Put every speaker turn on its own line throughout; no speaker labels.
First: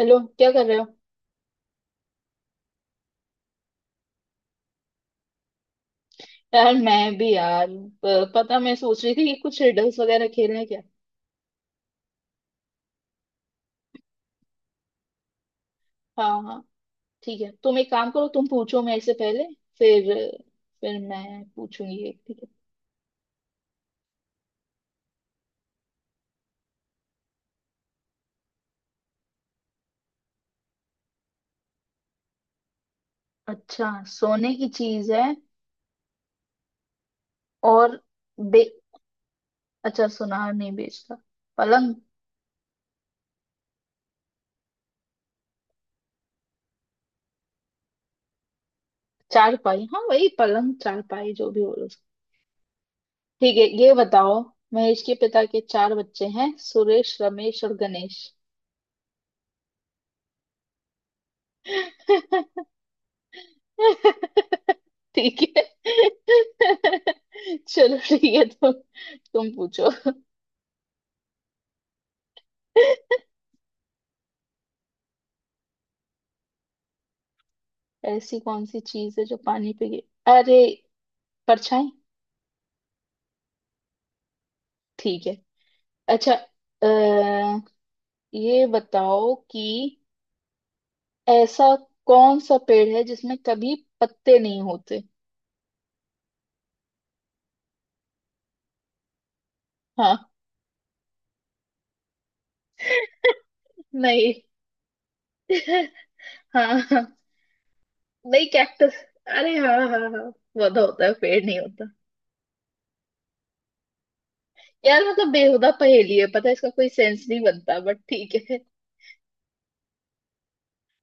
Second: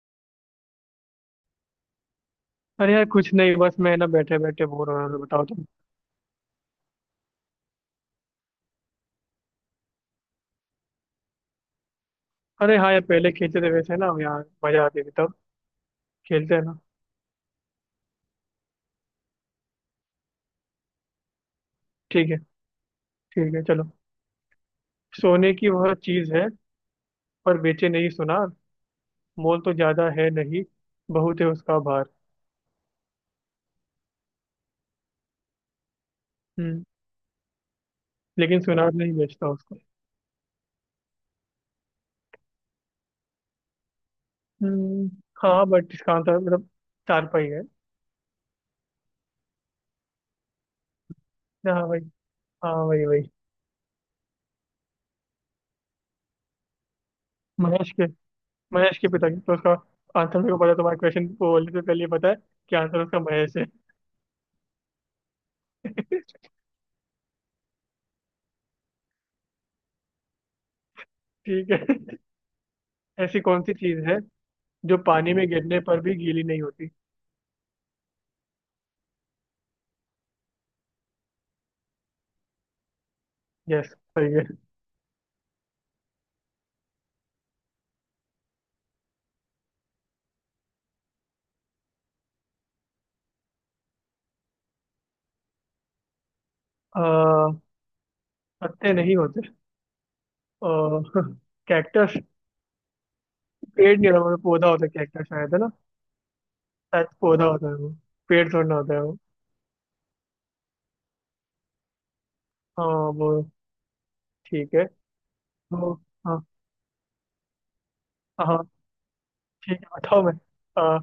Hello, क्या कर रहे हो?
अरे यार, कुछ नहीं। बस मैं ना बैठे बैठे बोर हो रहा था। बताओ तुम।
यार मैं भी यार, पता मैं सोच रही थी कि कुछ रिडल्स वगैरह खेल रहे क्या?
अरे हाँ यार, पहले खेलते थे वैसे ना यार। मजा आती थी तब।
हाँ
खेलते हैं
हाँ।
ना।
ठीक है, तुम एक काम करो, तुम पूछो मेरे से पहले। फिर फिर मैं पूछूंगी एक।
ठीक है।
ठीक है।
ठीक है, चलो। सोने की वह चीज है, पर बेचे नहीं सुनार। मोल तो ज्यादा है नहीं, बहुत है उसका भार।
अच्छा, सोने की चीज है।
हम्म।
और।
लेकिन
बे
सुनार नहीं बेचता उसको।
अच्छा, सुनार नहीं बेचता। पलंग।
हम्म। हाँ, बट इसका आंसर मतलब चारपाई है।
चारपाई, हाँ वही पलंग चारपाई जो भी बोलो
हाँ भाई।
उसको।
हाँ, वही वही।
ठीक है, ये बताओ। महेश के पिता के चार बच्चे हैं, सुरेश, रमेश और
महेश के
गणेश।
महेश के पिताजी तो, उसका आंसर मेरे को पता है, तुम्हारे क्वेश्चन को बोलने से पहले ही पता है कि आंसर उसका महेश है।
ठीक है। चलो ठीक है, तुम पूछो।
ठीक है। ऐसी कौन सी चीज है जो पानी में गिरने पर भी गीली नहीं होती?
ऐसी कौन सी चीज है जो पानी पे गिर अरे, परछाई।
यस, सही है।
ठीक है। अच्छा। अ, ये बताओ कि ऐसा कौन सा पेड़ है जिसमें कभी पत्ते नहीं होते?
आ, पत्ते नहीं होते।
हाँ।
कैक्टस। पेड़ नहीं होता
नहीं।
मतलब, पौधा होता है कैक्टस शायद, है ना।
हाँ
शायद
हाँ।
पौधा होता है वो।
नहीं
पेड़ थोड़ा ना होता
कैक्टस।
है वो।
अरे हाँ हाँ हाँ, पौधा होता है, पेड़ नहीं होता।
हाँ। वो ठीक है।
यार मतलब बेहुदा
तो
पहेली है
हाँ
पता है, इसका कोई सेंस नहीं बनता बट ठीक है।
हाँ। ठीक है, बताओ मैं। आ,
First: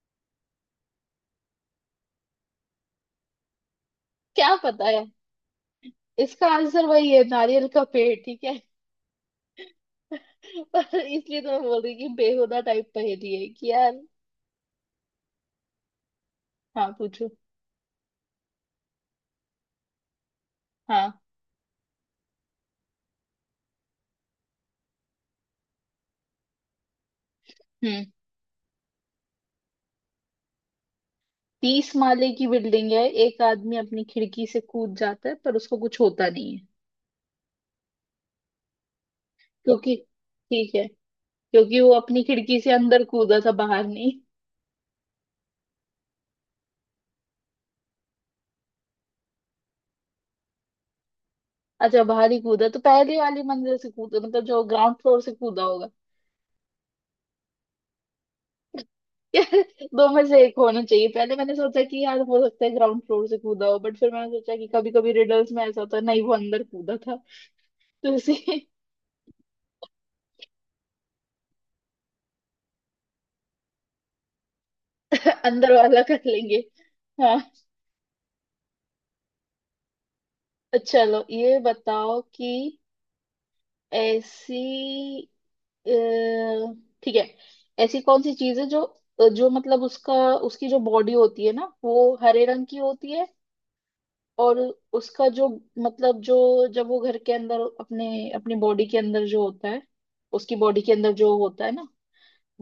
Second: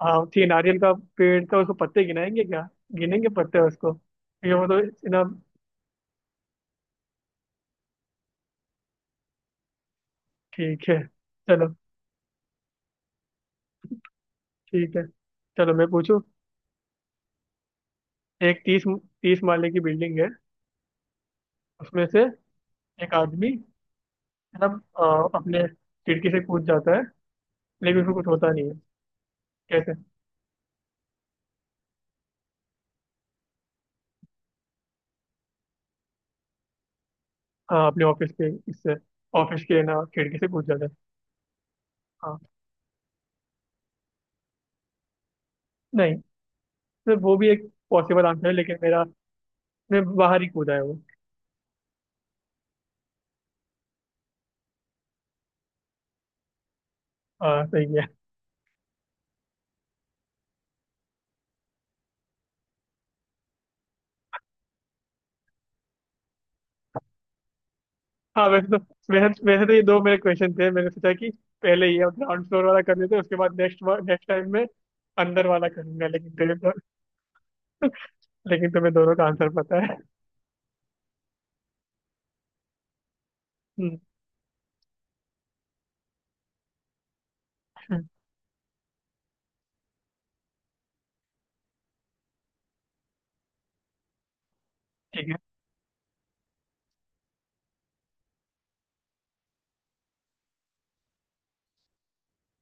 हाँ ठीक है, नारियल का पेड़ तो उसको पत्ते गिनाएंगे क्या, गिनेंगे पत्ते उसको। ठीक है,
क्या
वो तो
पता है,
इतना।
इसका आंसर वही है, नारियल का पेड़। ठीक है।
ठीक
पर
है,
इसलिए तो मैं
चलो।
बोल रही कि बेहुदा टाइप पहेली है कि यार।
ठीक है, चलो मैं पूछूं।
हाँ पूछो।
एक, तीस तीस माले की बिल्डिंग है।
हाँ।
उसमें से एक आदमी मतलब अपने खिड़की से कूद जाता है, लेकिन
हम्म।
उसको कुछ होता नहीं है। कैसे?
तीस माले की बिल्डिंग है, एक आदमी अपनी खिड़की से कूद जाता है पर उसको कुछ होता नहीं है।
हाँ, अपने ऑफिस के
क्योंकि,
ना खिड़की से कूद
ठीक
जाता
है,
है।
क्योंकि वो अपनी
हाँ।
खिड़की से अंदर कूदा था, बाहर नहीं।
नहीं, तो वो भी एक पॉसिबल आंसर है, लेकिन मेरा मैं बाहर ही कूदा है वो।
अच्छा, बाहर ही कूदा तो पहले वाली मंजिल से कूदा, मतलब जो ग्राउंड फ्लोर से कूदा होगा।
हाँ, सही है।
यार, दो में से एक होना चाहिए। पहले मैंने सोचा कि यार हो सकता है ग्राउंड फ्लोर से कूदा हो, बट फिर मैंने सोचा कि कभी कभी रिडल्स में ऐसा होता है, नहीं, वो अंदर कूदा था तो इसे।
हाँ वैसे तो ये दो मेरे क्वेश्चन थे। मैंने सोचा कि पहले ये ग्राउंड फ्लोर वाला कर लेते हैं, उसके बाद नेक्स्ट नेक्स्ट टाइम में अंदर वाला
अंदर वाला
करूंगा,
कर
लेकिन तेरे
लेंगे।
तो।
हाँ।
लेकिन तुम्हें दोनों का आंसर पता है।
अच्छा, चलो ये बताओ कि
हम्म।
ऐसी अ, ठीक है, ऐसी कौन सी चीज है जो, जो मतलब उसका उसकी जो बॉडी होती है ना, वो हरे रंग की होती है, और उसका
ठीक है।
जो मतलब, जो जब वो घर के अंदर अपने अपनी बॉडी के अंदर जो होता है, उसकी बॉडी के अंदर जो होता है ना,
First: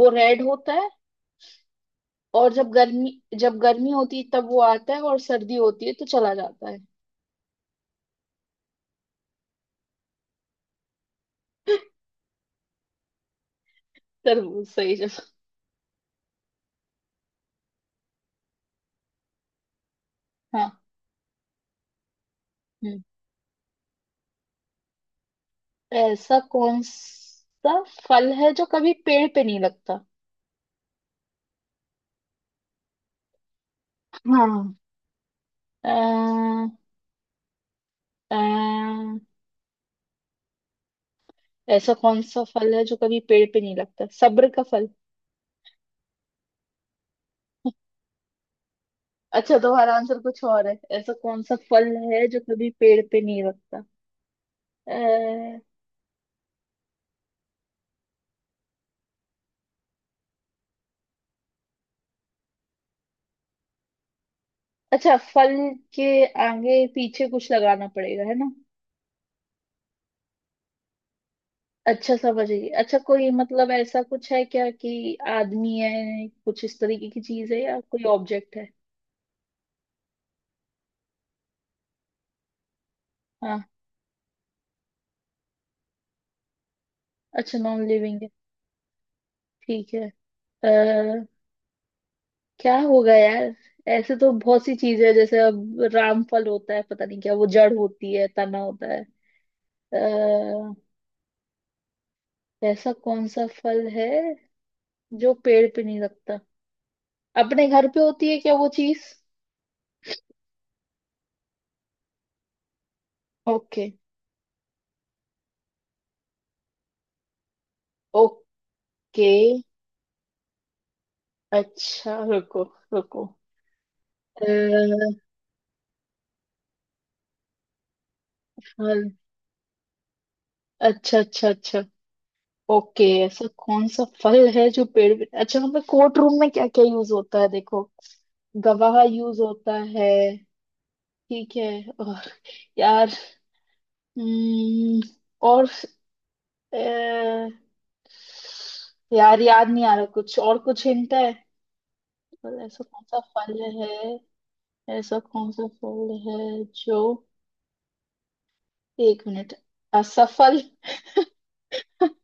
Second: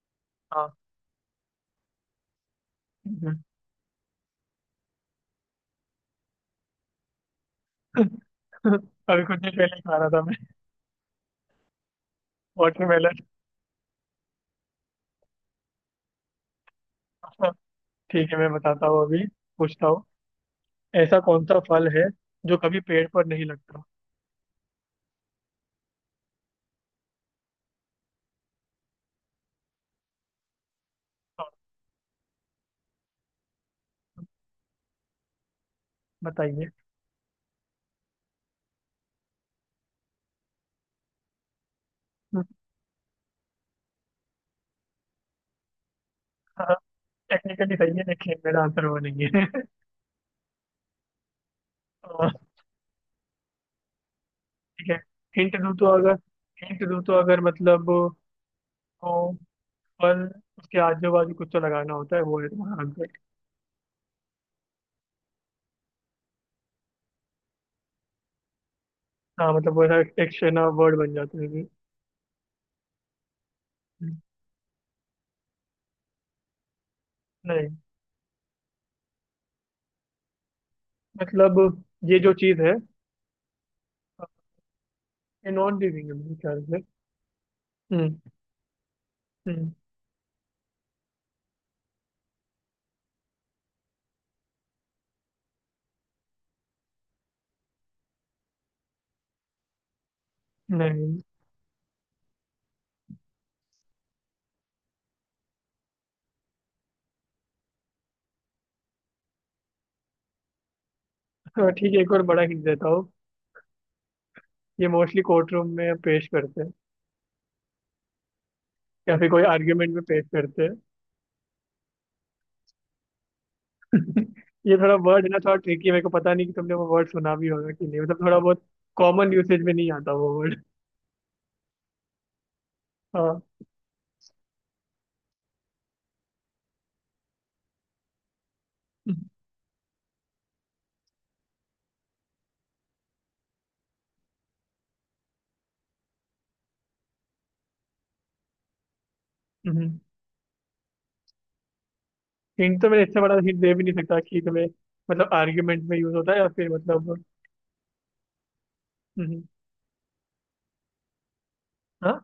वो रेड
हाँ,
होता है। और
ठीक है।
जब गर्मी होती है तब वो आता है, और सर्दी होती है तो चला जाता है।
अभी कुछ देर पहले ही खा रहा था मैं वाटरमेलन।
तरबूज। सही जगह।
ठीक है, मैं बताता हूँ अभी। पूछता हूँ।
हाँ।
ऐसा कौन सा फल है जो कभी
हम्म।
पेड़ पर नहीं लगता?
ऐसा कौन सा फल है जो कभी पेड़ पे नहीं लगता?
हाँ,
हाँ। अ,
बताइए।
अ, ऐसा कौन सा फल है जो कभी पेड़ पे नहीं लगता? सब्र का फल।
टेक्निकली सही है, लेकिन मेरा आंसर वो नहीं है।
अच्छा, तुम्हारा आंसर कुछ और है? ऐसा कौन सा फल है
हाँ,
जो कभी पेड़ पे नहीं लगता?
ठीक
अ,
है। हिंट दूँ तो अगर हिंट दूँ तो अगर मतलब, वो फल, उसके आजू बाजू कुछ तो लगाना होता है, वो है तुम्हारा आंसर।
अच्छा, फल के आगे पीछे कुछ लगाना पड़ेगा है ना?
हाँ मतलब, वो ऐसा एक शेना वर्ड बन जाता है फिर।
अच्छा समझ गई। अच्छा, कोई मतलब ऐसा कुछ है क्या कि आदमी है, कुछ इस तरीके की चीज है,
नहीं
या कोई ऑब्जेक्ट है?
मतलब, ये जो चीज़ है,
हाँ।
ये नॉन लिविंग है मेरे ख्याल से।
अच्छा नॉन
हम्म।
लिविंग है।
हम्म।
ठीक है। अ, क्या होगा यार? ऐसे तो बहुत सी चीजें हैं, जैसे अब रामफल होता है, पता नहीं क्या। वो जड़ होती है, तना होता है। अः
नहीं।
ऐसा कौन सा फल है जो पेड़ पे नहीं लगता? अपने घर पे होती है क्या वो चीज?
हाँ, ठीक है, एक और बड़ा हिंट देता हूँ।
ओके।
ये मोस्टली कोर्ट रूम में पेश करते हैं।
ओके।
या फिर कोई आर्ग्यूमेंट में पेश करते हैं।
अच्छा रुको, रुको।
ये थोड़ा
अ,
वर्ड है ना, थोड़ा ट्रिकी है। मेरे को पता नहीं कि तुमने वो वर्ड सुना भी होगा कि नहीं, मतलब थोड़ा बहुत
फल।
कॉमन यूसेज में नहीं आता वो वर्ड।
अच्छा, अच्छा, अच्छा। ओके,
हाँ,
ऐसा कौन सा फल है जो पेड़ पे अच्छा, हमें कोर्ट रूम में क्या क्या यूज होता है देखो? गवाह यूज होता है। ठीक है। और यार। हम्म, और अ, यार याद नहीं आ रहा, कुछ और कुछ हिंट है? और
हिंट
ऐसा
तो
कौन
मैंने
सा
इससे बड़ा हिंट
फल
दे भी नहीं सकता
है?
कि तुम्हें।
ऐसा
मतलब
कौन सा
आर्ग्यूमेंट में यूज
फल
होता है या
है
फिर
जो,
मतलब।
एक
हम्म।
मिनट, असफल।
हाँ।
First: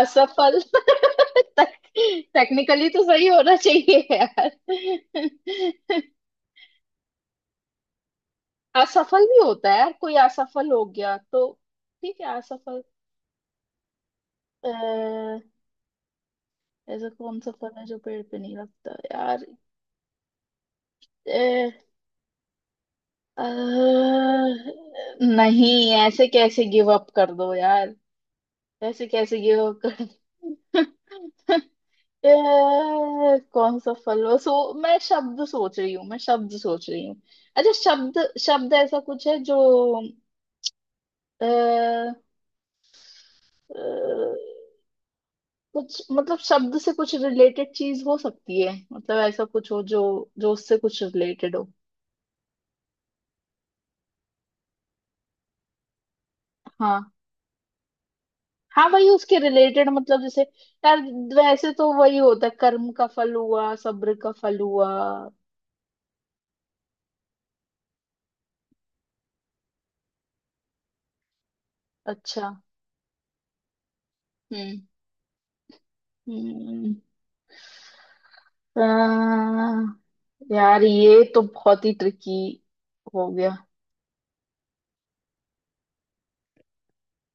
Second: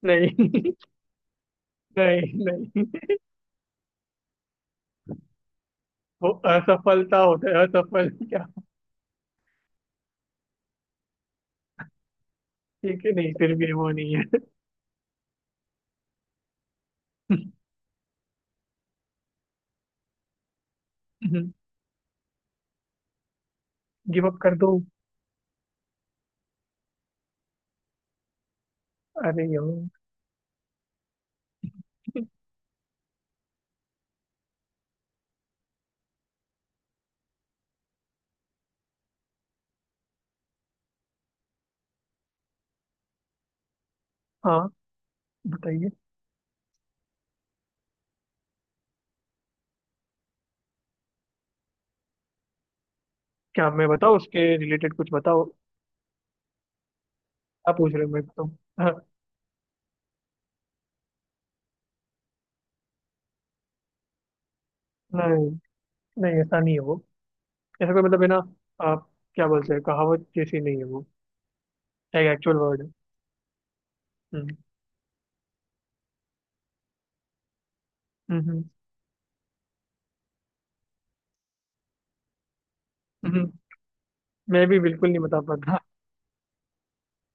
असफल।
नहीं।
टेक,
नहीं, नहीं,
टेक्निकली तो सही होना चाहिए यार।
वो असफलता होता है, असफल क्या।
असफल भी होता है यार, कोई असफल हो गया तो। ठीक है, असफल।
ठीक है, नहीं, फिर भी वो नहीं है।
अह, ऐसा कौन सा फल है जो पेड़ पे नहीं लगता यार? अह,
गिव अप कर
अह,
दूं?
नहीं ऐसे कैसे गिव अप कर दो यार? ऐसे कैसे
अरे
गिव
यार।
अप कर दो? कौन सा फल हो सो, मैं शब्द सोच रही हूँ, मैं शब्द सोच रही हूँ। अच्छा शब्द। शब्द ऐसा कुछ है जो अ, अ,
हाँ, बताइए।
कुछ मतलब शब्द से कुछ रिलेटेड चीज हो सकती है, मतलब ऐसा कुछ हो जो, जो उससे कुछ रिलेटेड हो।
क्या मैं बताऊँ उसके रिलेटेड, कुछ बताओ।
हाँ।
क्या पूछ रहे हो मेरे को तुम?
हाँ वही,
हाँ।
उसके रिलेटेड मतलब जैसे, यार वैसे तो वही होता है, कर्म का फल हुआ, सब्र का फल हुआ।
नहीं, नहीं, ऐसा नहीं है वो। ऐसा कोई मतलब है ना, आप क्या बोलते हैं, कहावत जैसी नहीं है वो। एक
अच्छा।
एक्चुअल वर्ड है। हम्म।
हम्म।
हम्म। हम्म।
हम्म। यार ये तो बहुत ही ट्रिकी हो
हम्म।
गया।
मैं भी बिल्कुल नहीं बता पाता।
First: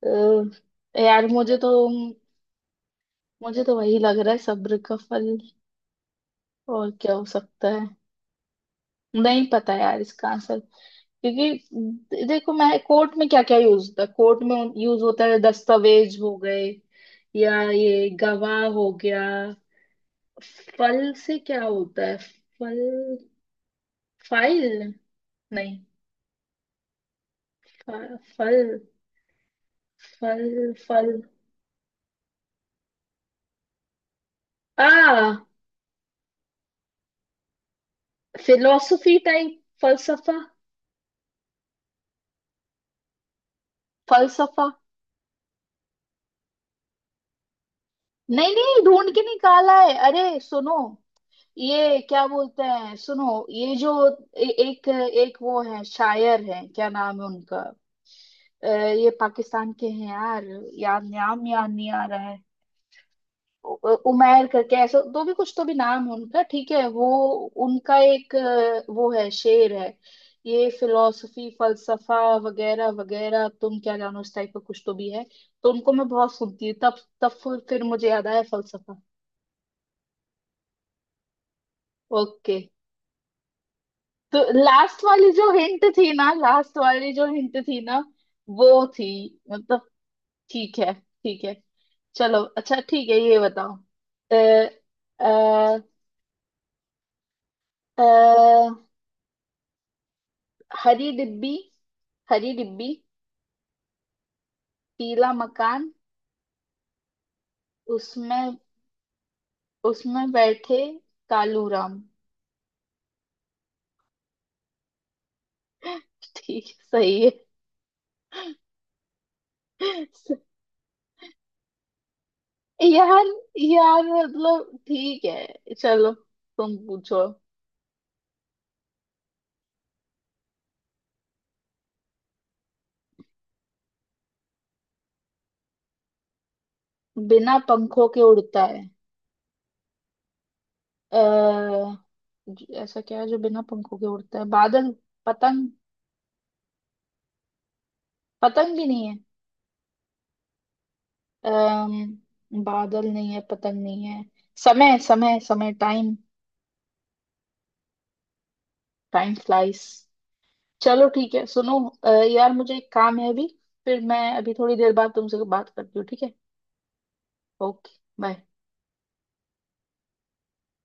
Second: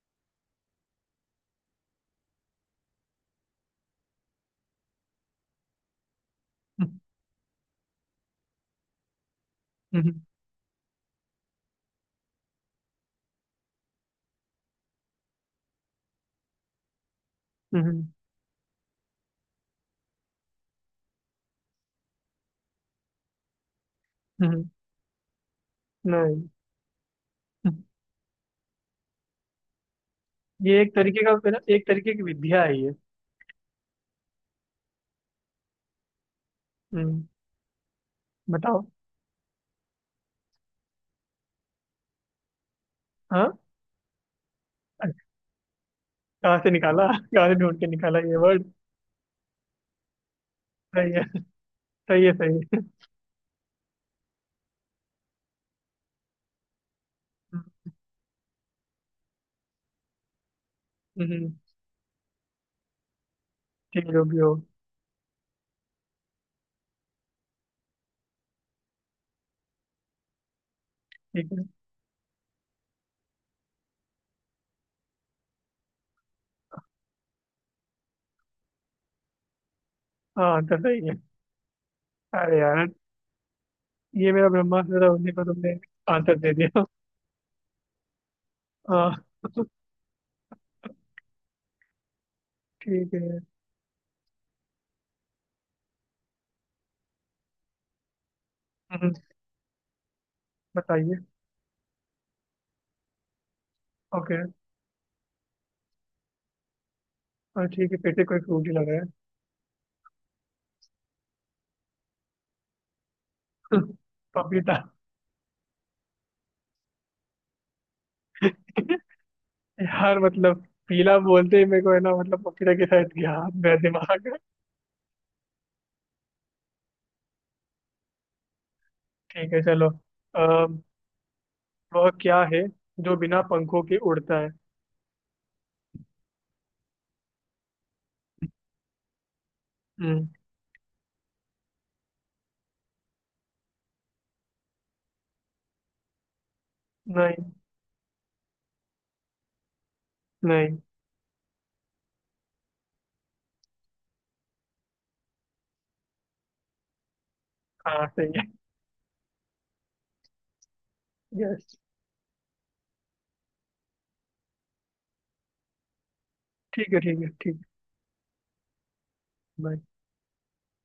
यार मुझे तो वही लग रहा है सब्र का फल। और
हम्म।
क्या हो सकता है? नहीं पता यार
हम्म।
इसका आंसर। क्योंकि देखो, मैं कोर्ट में क्या क्या यूज होता है, कोर्ट में यूज होता है? दस्तावेज हो गए, या
हम्म।
ये गवाह हो गया। फल से क्या होता है? फल,
हम्म।
फाइल, नहीं।
नहीं। हम्म।
फल, फल,
ये एक
फल।
तरीके का है ना, एक तरीके की विद्या है ये।
आ
हम्म। बताओ।
Philosophy type, फलसफा।
हाँ।
फलसफा।
कहाँ से ढूंढ के निकाला ये
नहीं
वर्ड?
नहीं ढूंढ के निकाला है, अरे सुनो।
सही है।
ये
सही
क्या
है। सही
बोलते
है।
हैं, सुनो, ये जो एक एक वो है शायर है, क्या नाम है उनका?
हम्म।
अ, ये पाकिस्तान के हैं यार। याद, नाम
हम्म।
याद नहीं आ रहा।
ठीक है, जो भी
उमैर
हो।
करके ऐसा दो भी कुछ तो भी नाम है उनका, ठीक है वो। उनका एक, वो है, शेर है, ये फिलोसफी,
ठीक है।
फलसफा वगैरह वगैरह, तुम क्या जानो इस टाइप का कुछ तो भी है। तो उनको मैं बहुत सुनती हूँ, तब तब फिर मुझे याद आया फलसफा।
हाँ, तो सही है।
ओके।
अरे यार, ये
तो
मेरा
लास्ट
ब्रह्मास्त्र
वाली
होने का,
जो
तुमने
हिंट थी ना,
आंसर दे
लास्ट
दिया।
वाली जो हिंट थी ना, वो थी
हाँ,
मतलब, ठीक है, ठीक है चलो, अच्छा ठीक
ठीक
है, ये
है।
बताओ। अ, अ, अ,
हम्म।
हरी
बताइए।
डिब्बी। हरी डिब्बी,
ओके।
पीला मकान,
हाँ, ठीक है, फिर से कोई
उसमें
फ्रूट ही लगा है।
उसमें बैठे कालू राम।
पपीता।
ठीक, सही है।
यार
स-
मतलब, पीला बोलते ही मेरे को है ना, मतलब पपीता के साथ
यार,
गया मेरा
यार
दिमाग।
मतलब ठीक है चलो, तुम पूछो।
ठीक है, चलो। आ, वह क्या है जो बिना पंखों के उड़ता है?
बिना पंखों के उड़ता है?
हम्म।
अः ऐसा क्या है जो बिना पंखों के उड़ता है? बादल? पतंग?
नहीं।
पतंग भी नहीं है।
नहीं।
अः बादल नहीं है, पतंग नहीं है। समय, समय, समय, टाइम।
हाँ, सही है।
Time flies. चलो ठीक है
यस।
सुनो, यार मुझे एक काम है अभी। फिर मैं अभी थोड़ी देर बाद तुमसे बात करती हूँ, ठीक है?
ठीक है। ठीक है। ठीक है।
ओके। बाय।
Bye.